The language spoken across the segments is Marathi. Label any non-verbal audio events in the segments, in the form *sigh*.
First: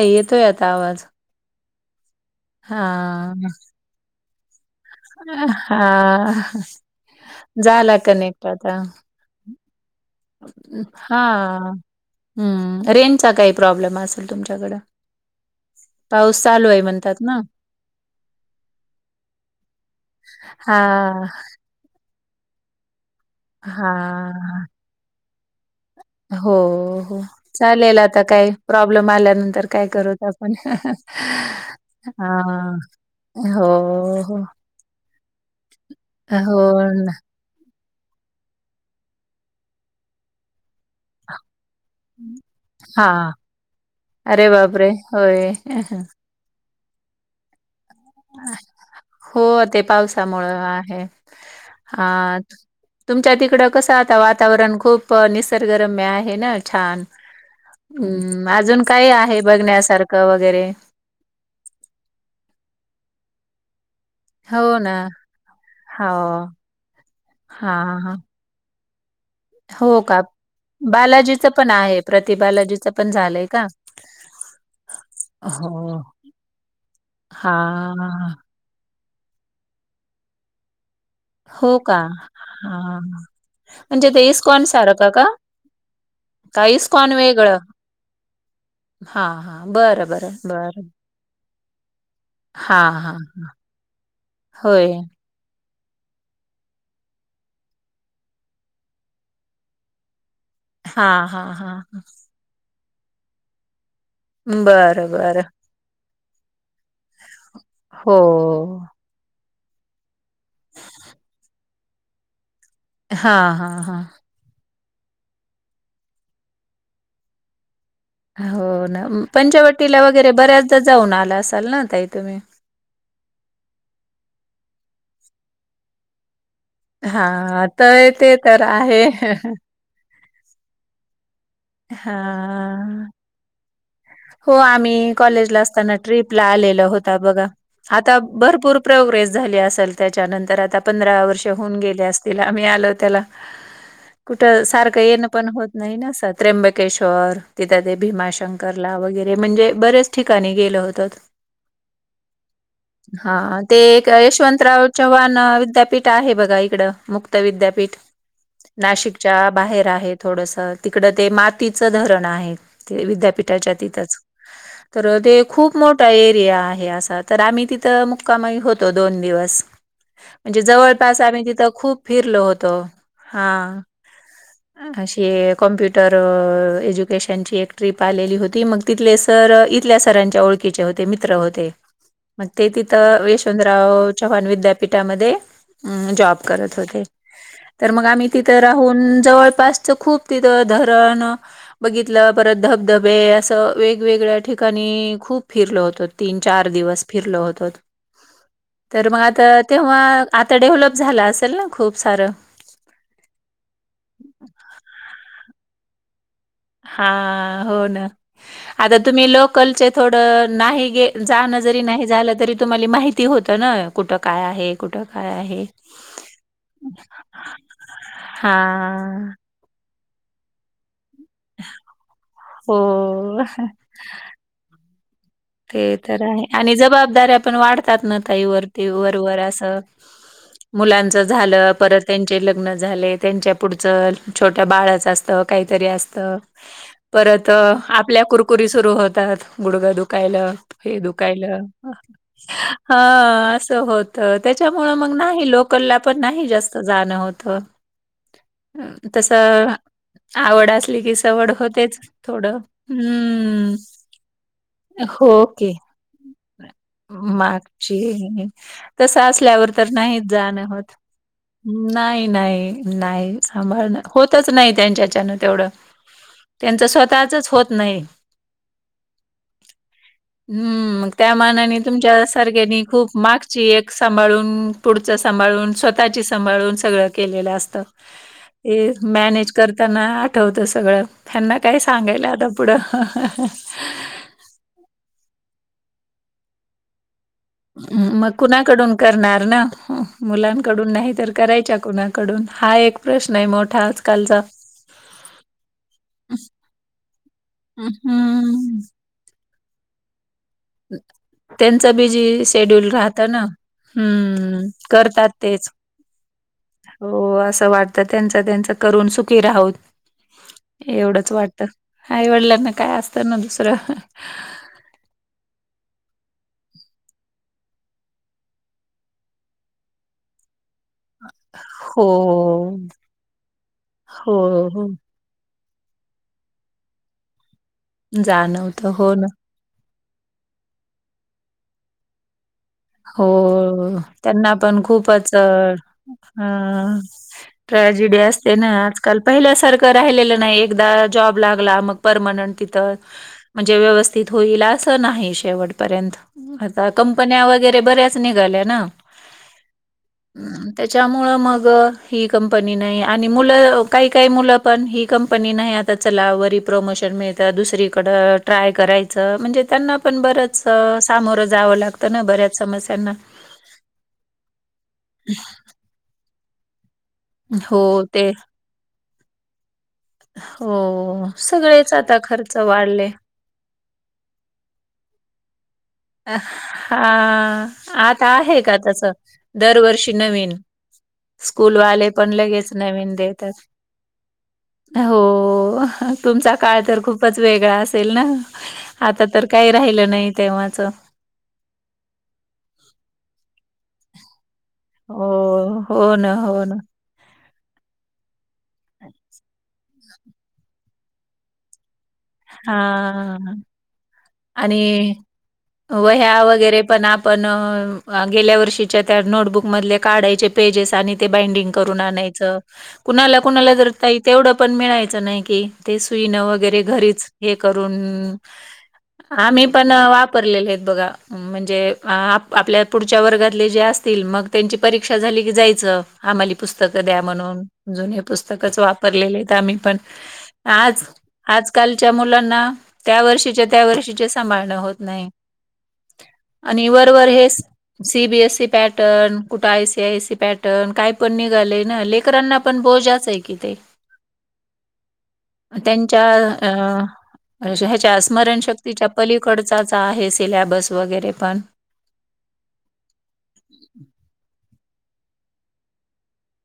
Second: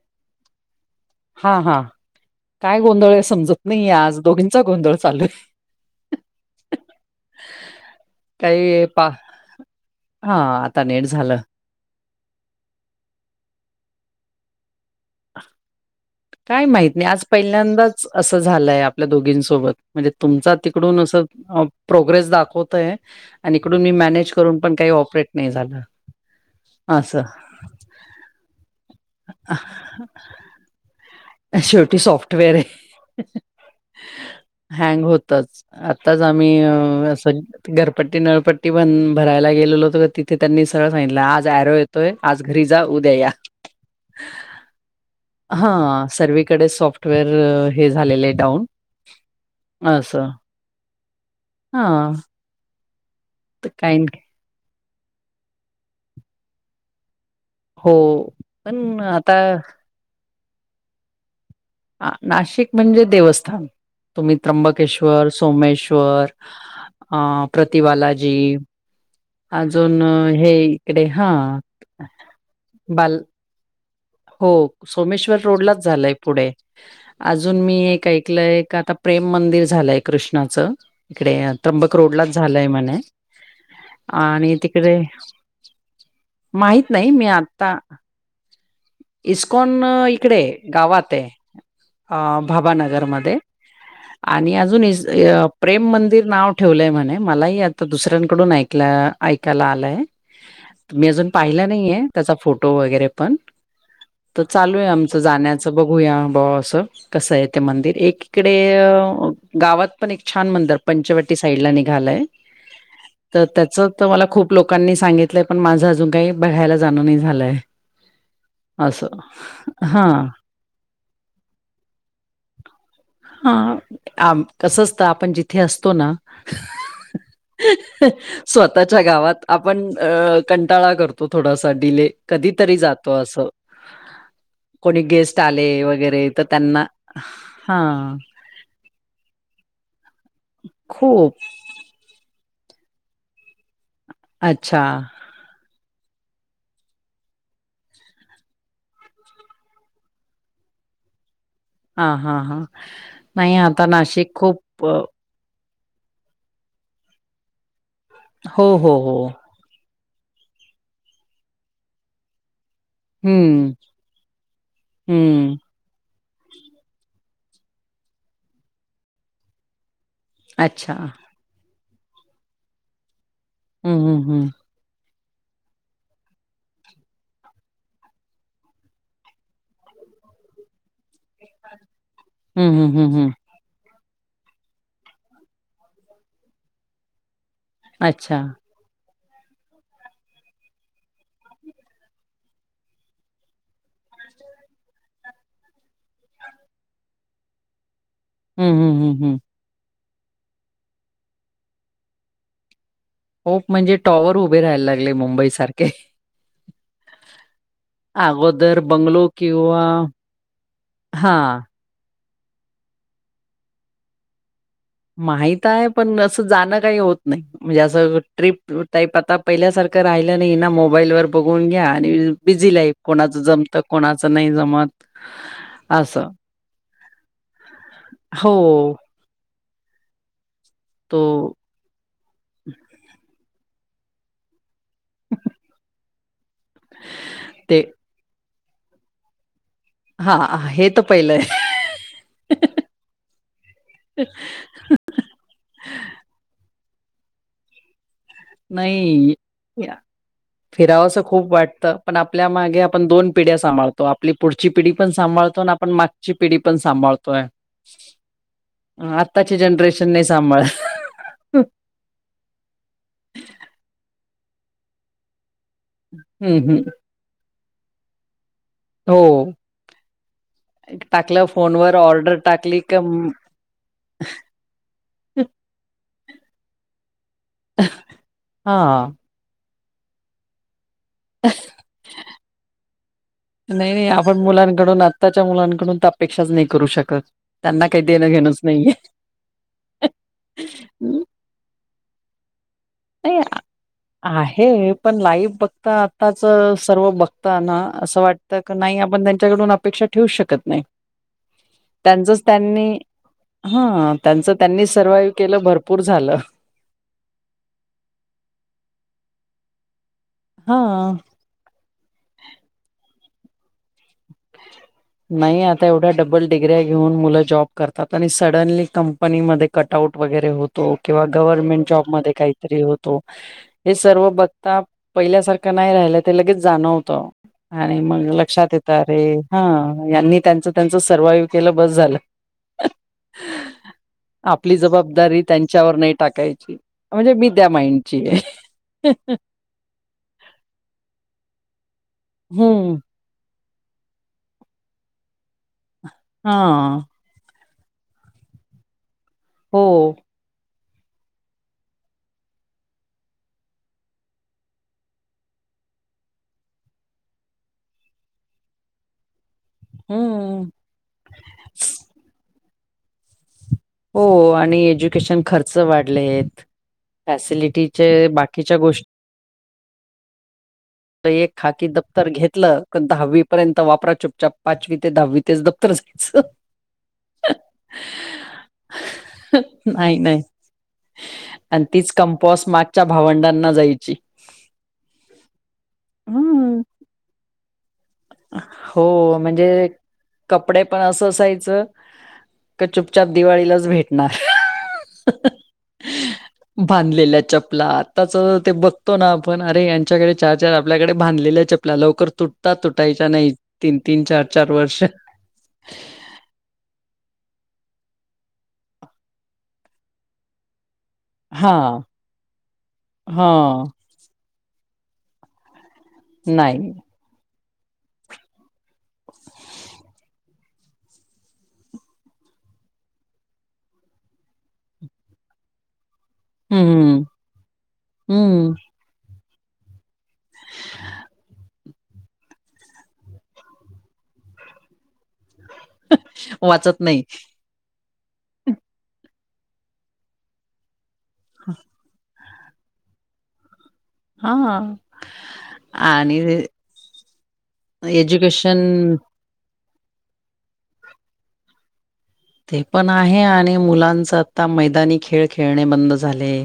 काय आता आवाज? हा, हा काय गोंधळ आहे हा समजत नाही आज दोघींचा गोंधळ. चालू आहे. हा, झाला कनेक्ट आता. काही पा हा आता नेट हा, झालं हम्म रेंजचा काही प्रॉब्लेम असेल तुमच्याकडं. पाऊस काय चालू आहे माहित नाही, म्हणतात आज ना. पहिल्यांदाच असं झालंय आपल्या दोघींसोबत म्हणजे तुमचा हा तिकडून असं अ, प्रोग्रेस दाखवतय आणि इकडून मी हा मॅनेज करून पण काही ऑपरेट नाही झालं. हो, हो असं चालेल आता काय प्रॉब्लेम आल्यानंतर काय करू आपण. शेवटी सॉफ्टवेअर आहे. हा, हो हो हँग, होतच आताच आम्ही हो ना. असं घरपट्टी, नळपट्टी बण भरायला गेलेलो ब ते ते त्यांनी सरळ सांगितलं, आज ऍरो येतोय आज घरी जा हा उद्या या. अरे बाप रे हा सर्वीकडे सॉफ्टवेअर हे झालेले डाऊन हो, ते असं पावसामुळं आहे. हा अ तुमच्या तिकडं तर कसं काही आता नाही. वातावरण खूप निसर्गरम्य आहे ना छान. हो हम्म, अजून पण काय आता आहे बघण्यासारखं वगैरे? हा, नाशिक म्हणजे देवस्थान. तुम्हीं हो ना त्र्यंबकेश्वर हो सोमेश्वर अं हा हा प्रतिबालांजी हो कां इकडे हा बालाजीचं पणं आहे प्रति बालाजीचं पणं बाल झालंय कां हो सोमेश्वर रोडलांच झालंय पुढे हा अजूंन मी एक ऐकलंय कां आंता प्रेम मंदिर झालंय कृष्णाचं ईकडे हो त्र्यंबक का? रोडलांच झालंय हा म्हणे म्हणजे ते आणि इस्कॉन तिकडे सारखं का? का माहित नाहीं इस्कॉन मी वेगळं? आंता हा हा इस्कॉन बरं बरं ईकडे बरं गावांत आहे अं हा हा भावांनगरमध्यें आणि अजूंन होय. प्रेम मंदिर नांव ठेवलंय म्हणे मलाही आंता दुसऱ्यांकडूंन ऐक ऐकांयला आलंय *unintelligible* मी अजूंन हा पाहिला हा. नाहीये त्यांचा फोटो वगैरें पणं तरं चालूं आहे बरं, आमचं बरं. जाण्याचं बघूंया बां असं कसं आहे ते मंदिर हो. एकीकडे गावांत पणं एक छान मंदर पंचवटी साईड लां निघालांय तरं हां, हां, त्याचं हां. तरं मलां खूंप लोकांनी सांगितलंय पणं माझं अजूंन कांहीं बघायंला जाणं नाहीं झालंय हो नां असं पंचवटीला हा वगैरें बऱ्यांचदा जाऊंन आंला असांल नां ताई तुम्हीं हां कसं असतं नं आपणं जिथे असतो नां हां, तर ते तर आहे. स्वंतःच्यां गावांत आपणं आपणं कंटाळा करतो थोडांसा डिले कधींतरी हां. जातो असं हो कोणी आम्हीं गेस्ट कॉलेजलां आले असतांना वगैरे तर ट्र्रीपला त्यांना आलेला होतो बघां हां, आंता भरंपूर प्रोग्रेस झालीं असेल त्यांच्यानंतर आंता पंधरा खूप. वर्ष हो गे असं आम्हीं आलों त्यांला कुठं अच्छा. सारखं येणं पणं होतं नाहीं त्र्यंबकेश्वर तिथं ते भीमाशंकरला वगैरें म्हणजे बरेचं ठिकाणीं गेलो होतो हां, हां, हां. नाही हां ते आता कायं नाशिक खूप यशवंतरांव अ, चव्हांण विद्यापीठ आहे बघां इकडं मुक्त विद्यापीठ हो, हो, हो. नाशिकच्यां बाहेर आहेतं थोडंसं तिकडं ते मातीचं धरणं आहे ते हं, विद्यापीठांच्या तिथंच तरं ते हं. खूंप खूंप मोठां एरिया आहे असां तरं आम्हीं तिथं मुक्कांमाही होतो दोन दिवसं म्हंणजे अच्छा. जवळपास आम्हीं तिथं खूंप फिरलो होतो हां हं, हं, हं. कशी आहे कमप्युट एज्युकेशनची एक टीप आलेली होती मंग तिथंले सरं इथल्यां सरांच्या ओळंख ओळंखीचे होती ते हं, हं, तिथं हं, मंग हं. वेश चंद्रराव चव्हांण विद्यापीठांमध्ये जॉब करतं होते तरं मंग आम्हीं अच्छा. तिथं राहूंन जवळंपासचं खूंप तिथं धरणं बघितलं परंत धबधबे असं वेगवेगळ्यां ठिकाणीं खूंप फिरलं होतं तीनं चार दिवसं फिरलो होतो हं, हं, तरं हं, मंग हं. आंता तेंव्हा आंता डेव्हलप झालं असेल नां खूंप सारं खूंप म्हणजे टॉवर उभे राहांयला लागले मुंबई सारखें हां हो नां अगोदर आंता तुम्हीं बंगलो लोकल किंवा थोडं हां, नाहींणरी नाहीं झालं तरी तुम्हांला माहिती होतं नां कुठं कायं आहे कुठं काय माहित आहे पणं असं जाणं कांहीं होतं नाहीं म्हणजे असं ट्र्रीप टाईप हा. आंता पहिल्यासारखं राहिलं नाहीं नां मोबाईल वरं बघूंन घ्यां आणि बिझी लाईफ हो. कोणाचं जमतं कोणाचं नाहीं जमतं ते तरं आहे आणि जबाबदारी आपणं वाढतांत नं ताई वरती हो, वरं जोवर असं तो मुलांचं झालं परंत त्यांचे लग्न झाले, त्यांच्या पुढचं छोट्या बाळच असत काहीतरी असत. परत ते आपल्या कुरकुरी सुरू होतात गुडगा दु दुखायला, हां, हे तर पहिलं आहे. दुखायला अ, अस होत त्याच्या त्यामुळ मग नाही लोकलला पण नाही जास्त जाणं होतं. तस नाही, या आवड असली की फिरावसं सवड खूप वाटतं, होतेच पण आपल्या थोडं. मागे आपण पिढ्या हम्म सांभाळतो. आपली पुढची पिढी पण हो सांभाळतो आणि की, आपण मागची पिढी पण सांभाळतोय. मागची तसं आत्ताची असल्यावर तर जनरेशन नाही जाण सांभाळत. होत. नाही, नाही, नाही सांभाळन होतच नाही त्यांच्याच्यान तेवढं. हं हं त्यांच स्वतःच होत नाही. हो हम्म, मग त्या टाकलं मानाने फोनवर तुमच्या ऑर्डर टाकली सारख्यानी क खूप मागची एक सांभाळून. पुढच सांभाळून स्वतःची सांभाळून सगळं केलेलं असत, हा मॅनेज करताना आठवतं सगळं, त्यांना काय सांगायला आता पुढं. नाही नाही आपण मुलांकडून, आत्ताच्या मुलांकडून तर अपेक्षाच नाही करू शकत. त्यांना काही देणं मग घेणंच नाहीये. कुणाकडून करणार ना. मुलांकडून नाही तर करायच्या कुणाकडून, हा एक प्रश्न नाही आहे मोठा. आजकालचा. आहे पण, लाईफ बघता आताच सर्व बघता ना असं वाट तर हम्म. नाही आपण त्यांच्याकडून अपेक्षा ठेवू शकत. नाही. त्यांचा त्यांचच बिझी, शेड्युल त्यांनी राहता ना. हा, त्यांचं हम्म, त्यांनी करतात सर्वाइव्ह केलं तेच. भरपूर झालं. हो असं वाटत त्यांच- त्यांच करून सुखी राहुत. हा. एवढंच वाटत. आईवडिलांना काय असतं ना दुसरं. नाही आता एवढ्या डबल डिग्रिया घेऊन मुल जॉब करतात आणि सडनली कंप कंपनी मध्ये कट आउट वगैरे होत. किंवा गव्हर्मेंट हो, जॉबमध्ये काहीतरी होतो हे सर्व हो, बघता. हो पहिल्यासारखं नाही राहिलं ते लगेच जाणवत आणि मग लक्षात येत जाणवतं हो अरे. ना. हा, यांनी त्यांचं- त्यांचं सर्वाइव्ह केलं बस झालं. हो, त्यांना आपली पण खूपच जबाबदारी त्यांच्यावर नाही टाकायची अ. म्हणजे मी त्या ट्रॅजेडी माइंडची आहे असते ना आजकाल पहिल्यासारख. राहिलेलं नाही एकदा जॉब लागला मग परमनंट तिथं. हम्म म्हणजे व्यवस्थित होईल अस नाही शेवटपर्यत, हा आता कंपन्या वगैरे बरेच निघाल्याने ना. हो त्याच्यामुळं मग ही कंपनी नाही, आणि मुलं काही काही मुलं पण ही कंपनी नाही आता त्या चलावरी प्रमोशन मिळतं दुसरीकड ट्राय करायचं म्हणजेचं त्यांना पण बरंच, हम्म सामोरं जावं लागत ना बऱ्याच समस्यां ना. हो आणि एज्युकेशन खर्च वाढलेतं, हो फॅसिलिटीचे ते बाकीच्या गोष्टी. हो एक सगळेच आता खर्च वाढले. पर्यंत वापरा चुपचाप पाचवी ते दहावी. तेच दप्तरच ते. अ, हा आता आहे का तस दरवर्षी नाही नाही नवीन. आणि स्कूलवाले तीच पण कंपॉस लगेच मागच्या नवीन देतात. भावंडांना जायची हो, तुमचा काळ हम्म तर खूपच वेगळा असेल ना? आता हो तर म्हणजे काही राहिलं नाही तेव्हाच. कपडे असं असायचं, का चुपचाप दिवाळीलाच भेटणार. हो, हो ना, हो ना. बांधलेल्यां चपलांत. आंता ते बघतो नां आपणं अरे यांच्याकडे चार चार आपल्यांकडे बांधलेल्या चपल्यां लवकरं. हां आं तीनं तीनं चार चार वर्ष. वह्यां वगैरें पणं आपणं गेल्यां वर्षीच्या त्यां नोटबुंक मधले काढांयचे. पेजेस आणि ते वाइंडिंग हा करूंन आणांयच कुणांला हा कुणांला जरं. ताई तेवढं पणं मिळायचं नाहीं कि ते सुईन नाही वगैरें घरीचं हे करूंन. आम्हीं पणं वापरलेले आहेतं बघां. म्हणजे आपले आपल्यां पुढच्यां वर्गातले जे असतील मंग त्यांची परीक्षा झालीं की जायचं. आम्हांली पुस्तकं हम्म द्यां म्हणूंन जुनें हे हम्म पुस्तकाचं वापरलेले आहेतं आम्हीं पणं. आंज आंजकांलच्या मुलांना त्यां वर्षीच्यां त्यां वर्षी. जे सांभाळणं होतं नाहीं आणि वाचत नाही वरंवरं हेचं सीबीएससी पॅटर्न कुंठे आय सी आयसी पॅटर्न कायं पणं निघांलयना लेकरांना. पणं बोजांच आहे की ते. हा आणि त्यांच्यां अं ह्यांच्या स्मंरणशक्ती. एज्युकेशन अलिकडचांच आहे सिलॅबस वगैरें पणं. ते पणं आहे आणि मुलांच आंता मैदांनी खेळ खेळणे बंद झाले.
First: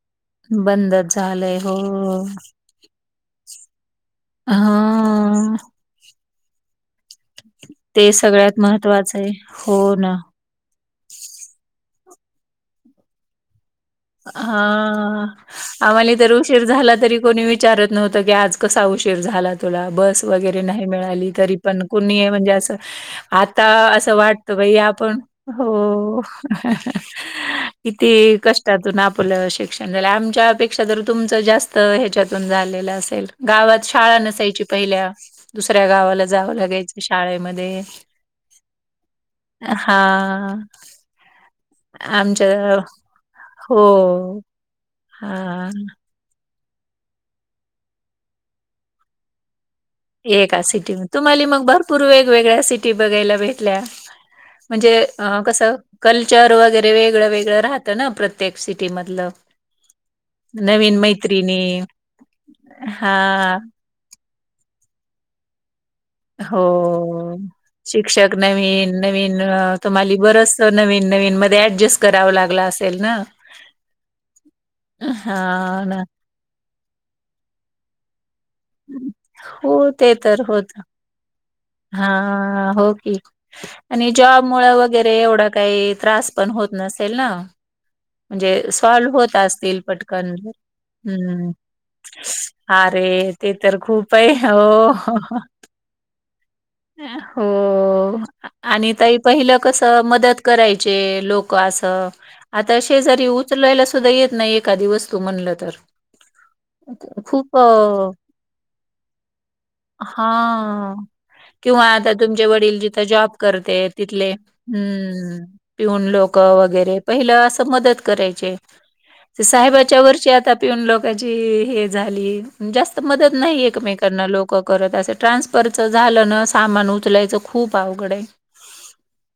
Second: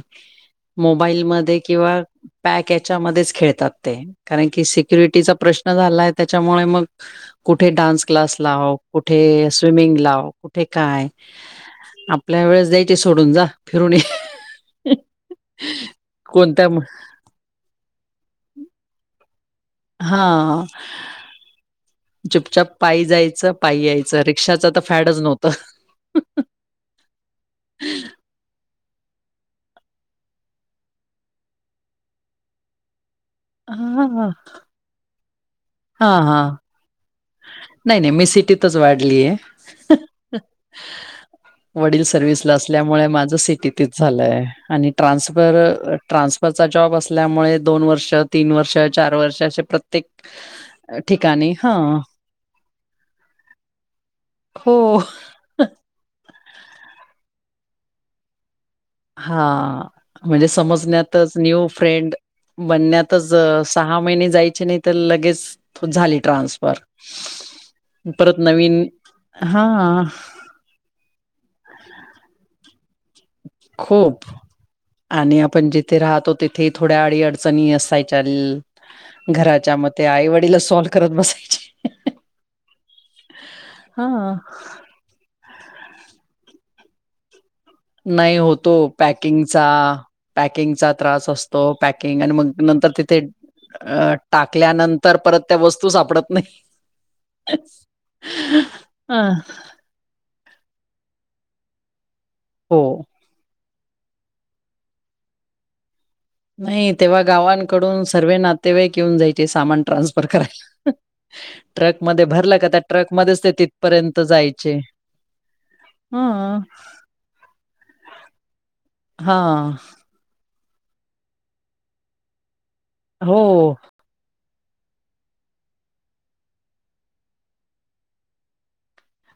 बंदच मोबाईल झालंय मध्यें हो किंवा. पॅक यांच्यामध्यें खेळतांत ते कारणं की सिक्युरिटीचा हा प्रश्नच झालायं त्यांच्यामुळे मंग. कुंठे डान्स ते क्लास सगळ्यात लांव महत्त्वाचं आहे कुंठे हो स्विमिंग ना लांव. ते कायं आपल्यां वेळेसं द्यांयचे सोडूंन जां फिरूंनीश ये. हां आम्हांले तरं उशीर कोणत्या म झालां तरी. कोणी विचारतं नव्हतं आंज कसां उशीर झांला. तुलां बसं वगैरें हा नाहीं मिळाली तरी पणं कुंणी म्हणजे चुपचाप असं पायी जायचं आंता पायी असं यायचं वांट. तं रिक्षाच बाई तर हो आपणं फॅडच नव्हतं. किती कंष्ट. त्यांतून आपलं शिक्षणं झालं आमच्यांपेक्षा जरं तुमचं जास्तं ह्यांच्यातूंन झालेलं असेल. गावांत हा शाळां हा नसायची पहिल्या दुसऱ्यां हा गावांला हा. जावं लागायचं. शाळेमध्यें नाही नाही मी सिटीतच वाढलीय हां. वडील सर्व्हसला असल्यांमुळे माझं हो सिटीतच झालंय आणि ट्रान्सफर. हा ट्रान्सफरचां जॉब असल्यांमुळे दोन वर्ष, तीनं वर्ष, चार वर्ष असे प्रत्येक एकां सिटीत तुम्हांले ठिकाणी मंग हा भरंपूर वेग. वेगळ्यां सिटी बघायंला भेटल्यां हो म्हणजे. कसं कल्चर वगैरें वेगळं वेगळं राहतं. हां नां प्रत्येक सिटी मधलं हा म्हणजे नवीन मैत्रिणी. हा बनण्यांतच सहा महिने जायचे नाहीं तरं लगेच झाले. हो शिक्षक नवीन नवीन हा तुम्हांली बरंच. तो नवीन नवीन मध्यें ऍडजस्ट करांवा लागंला असतं. खूंप आणि आपणं हा जिथे ना राहतो तिथं. ती थोड्यां आडी अडचणी असायच्यां घरांच्या हो मध्यें आईवडीला असो. करतं बसायची. हां हो की हा. आणि जॉब मुळं वंग. वगैरें एवढां कांहीं त्रांस पणं होतं नसेल नां नाही म्हणजे होतो सॉलव्ह होतं पॅकिंगचा असतील पटकंन पॅकिंगचा त्रास हम्मं असतो पॅकिंग आणि मग नंतर तिथे अरे. ते तरं अ खूंप आहे हो टाकल्यानंतर हो. परत त्या वस्तू सापडत नाही. हो आणि ताई अ पहिलं कस मदत करायचे लोक असं. तशे हो. जरी उचलायला सुद्धा येत नाय एखादी वस्तू म्हणलं तर. नाही तेव्हा खू- खूप गावांकडून अ, सर्वे नातेवाईक येऊन जायचे सामान ट्रान्सफर करायला. हा किंवा आता ट्रकमध्ये तुमचे भरलं का वडील त्या जिथं जॉब ट्रकमध्येच ते करते तिथपर्यंत तिथले जायचे. हम्. पिऊन लोक हा. वगैरे पहिलं असं मदत करायचे ते हा. साहेबाच्या वरची आता पिऊन लोकाची हे झाली जास्त मदत नाही हो. एकमेका त्यांना लोकं करत असे ट्रान्सफरच झालं ना सामान उचलायचं खूप अवघड आहे.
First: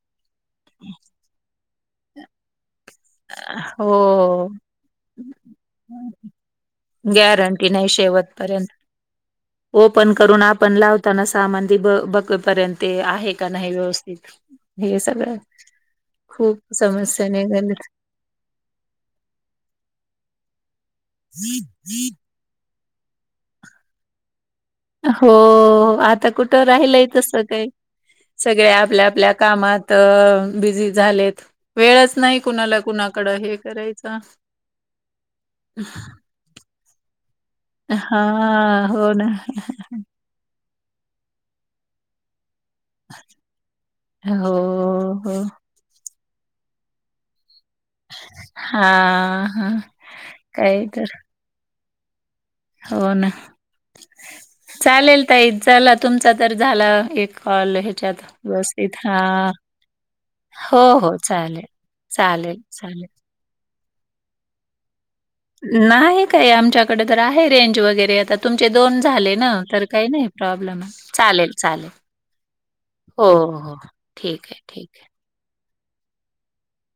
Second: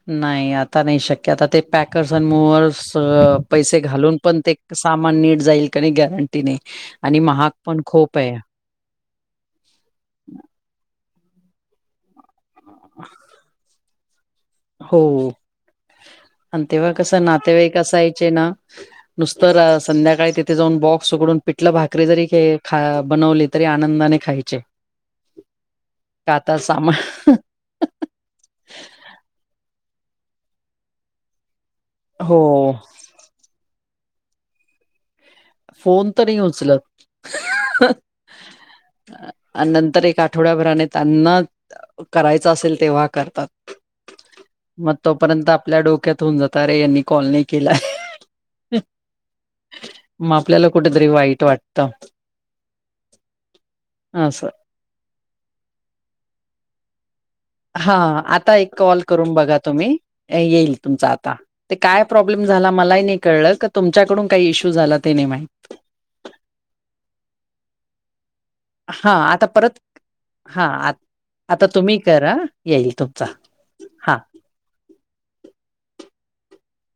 नाय आता नाय शक्य आता ते पॅकर्स अन मुव्हर्स अ- पैसे घालवून पण हो ते सामान नीट जाईल का नाही गॅरंटी नाय. गॅरंटी नाय शेवटपर्यंत. ओपन करून आपण लावताना सामान ते ब- बघ तो पर्यंत ते आहे का नाही व्यवस्थित हे हो सगळं खूप समस्याने चे ना नुसत रा -संध्याकाळी तिथे जाऊन बॉक्स उकडून पिठलं भाकरी जरी के आ - बनवले तरी आनंदाने खायचे. हो आता का कुठं सामान राहिलंय तस काय. सगळे आपल्या आपल्या कामात बिझी झालेत वेळच नाही हो कुणाला कुणा कड हे करायचा. फोन तर उचल हा हो ना. आणि नंतर एक आ आठवड्याभरान त्यांन करायच असेल तेव्हा करतात हो मग हो तोपर्यंत आपल्या डोक्यातुन जात रे यांनी कॉल नाय केलाय. हा हा. म आपल्याला काही कुठेतरी तर वाईट वाटतं. हो ना, असं चालेल ताई चला तुमचा तर झाला एक कॉल हा ह्याच्यात आता एक व्यवस्थित कॉल करून हां. बघा तुम्ही, येईल हो, तुमचा हो आता. चालेल. ते काय प्रॉब्लेम चालेल, झाला मला ही चालेल. नाय कळलं तुमच्याकडून काही इश्यू झाला ते नाही माहित. नाय काय आमच्याकडे तर आहे रेंज वगैरे आता. तुमचे दोन हा झाले आता ना परत तर काय नाय हा प्रॉब्लेम आ- चालेल आता चालेल. तुम्ही करा येईल तुमचा हो हो हा ठीकाय ठीकाय.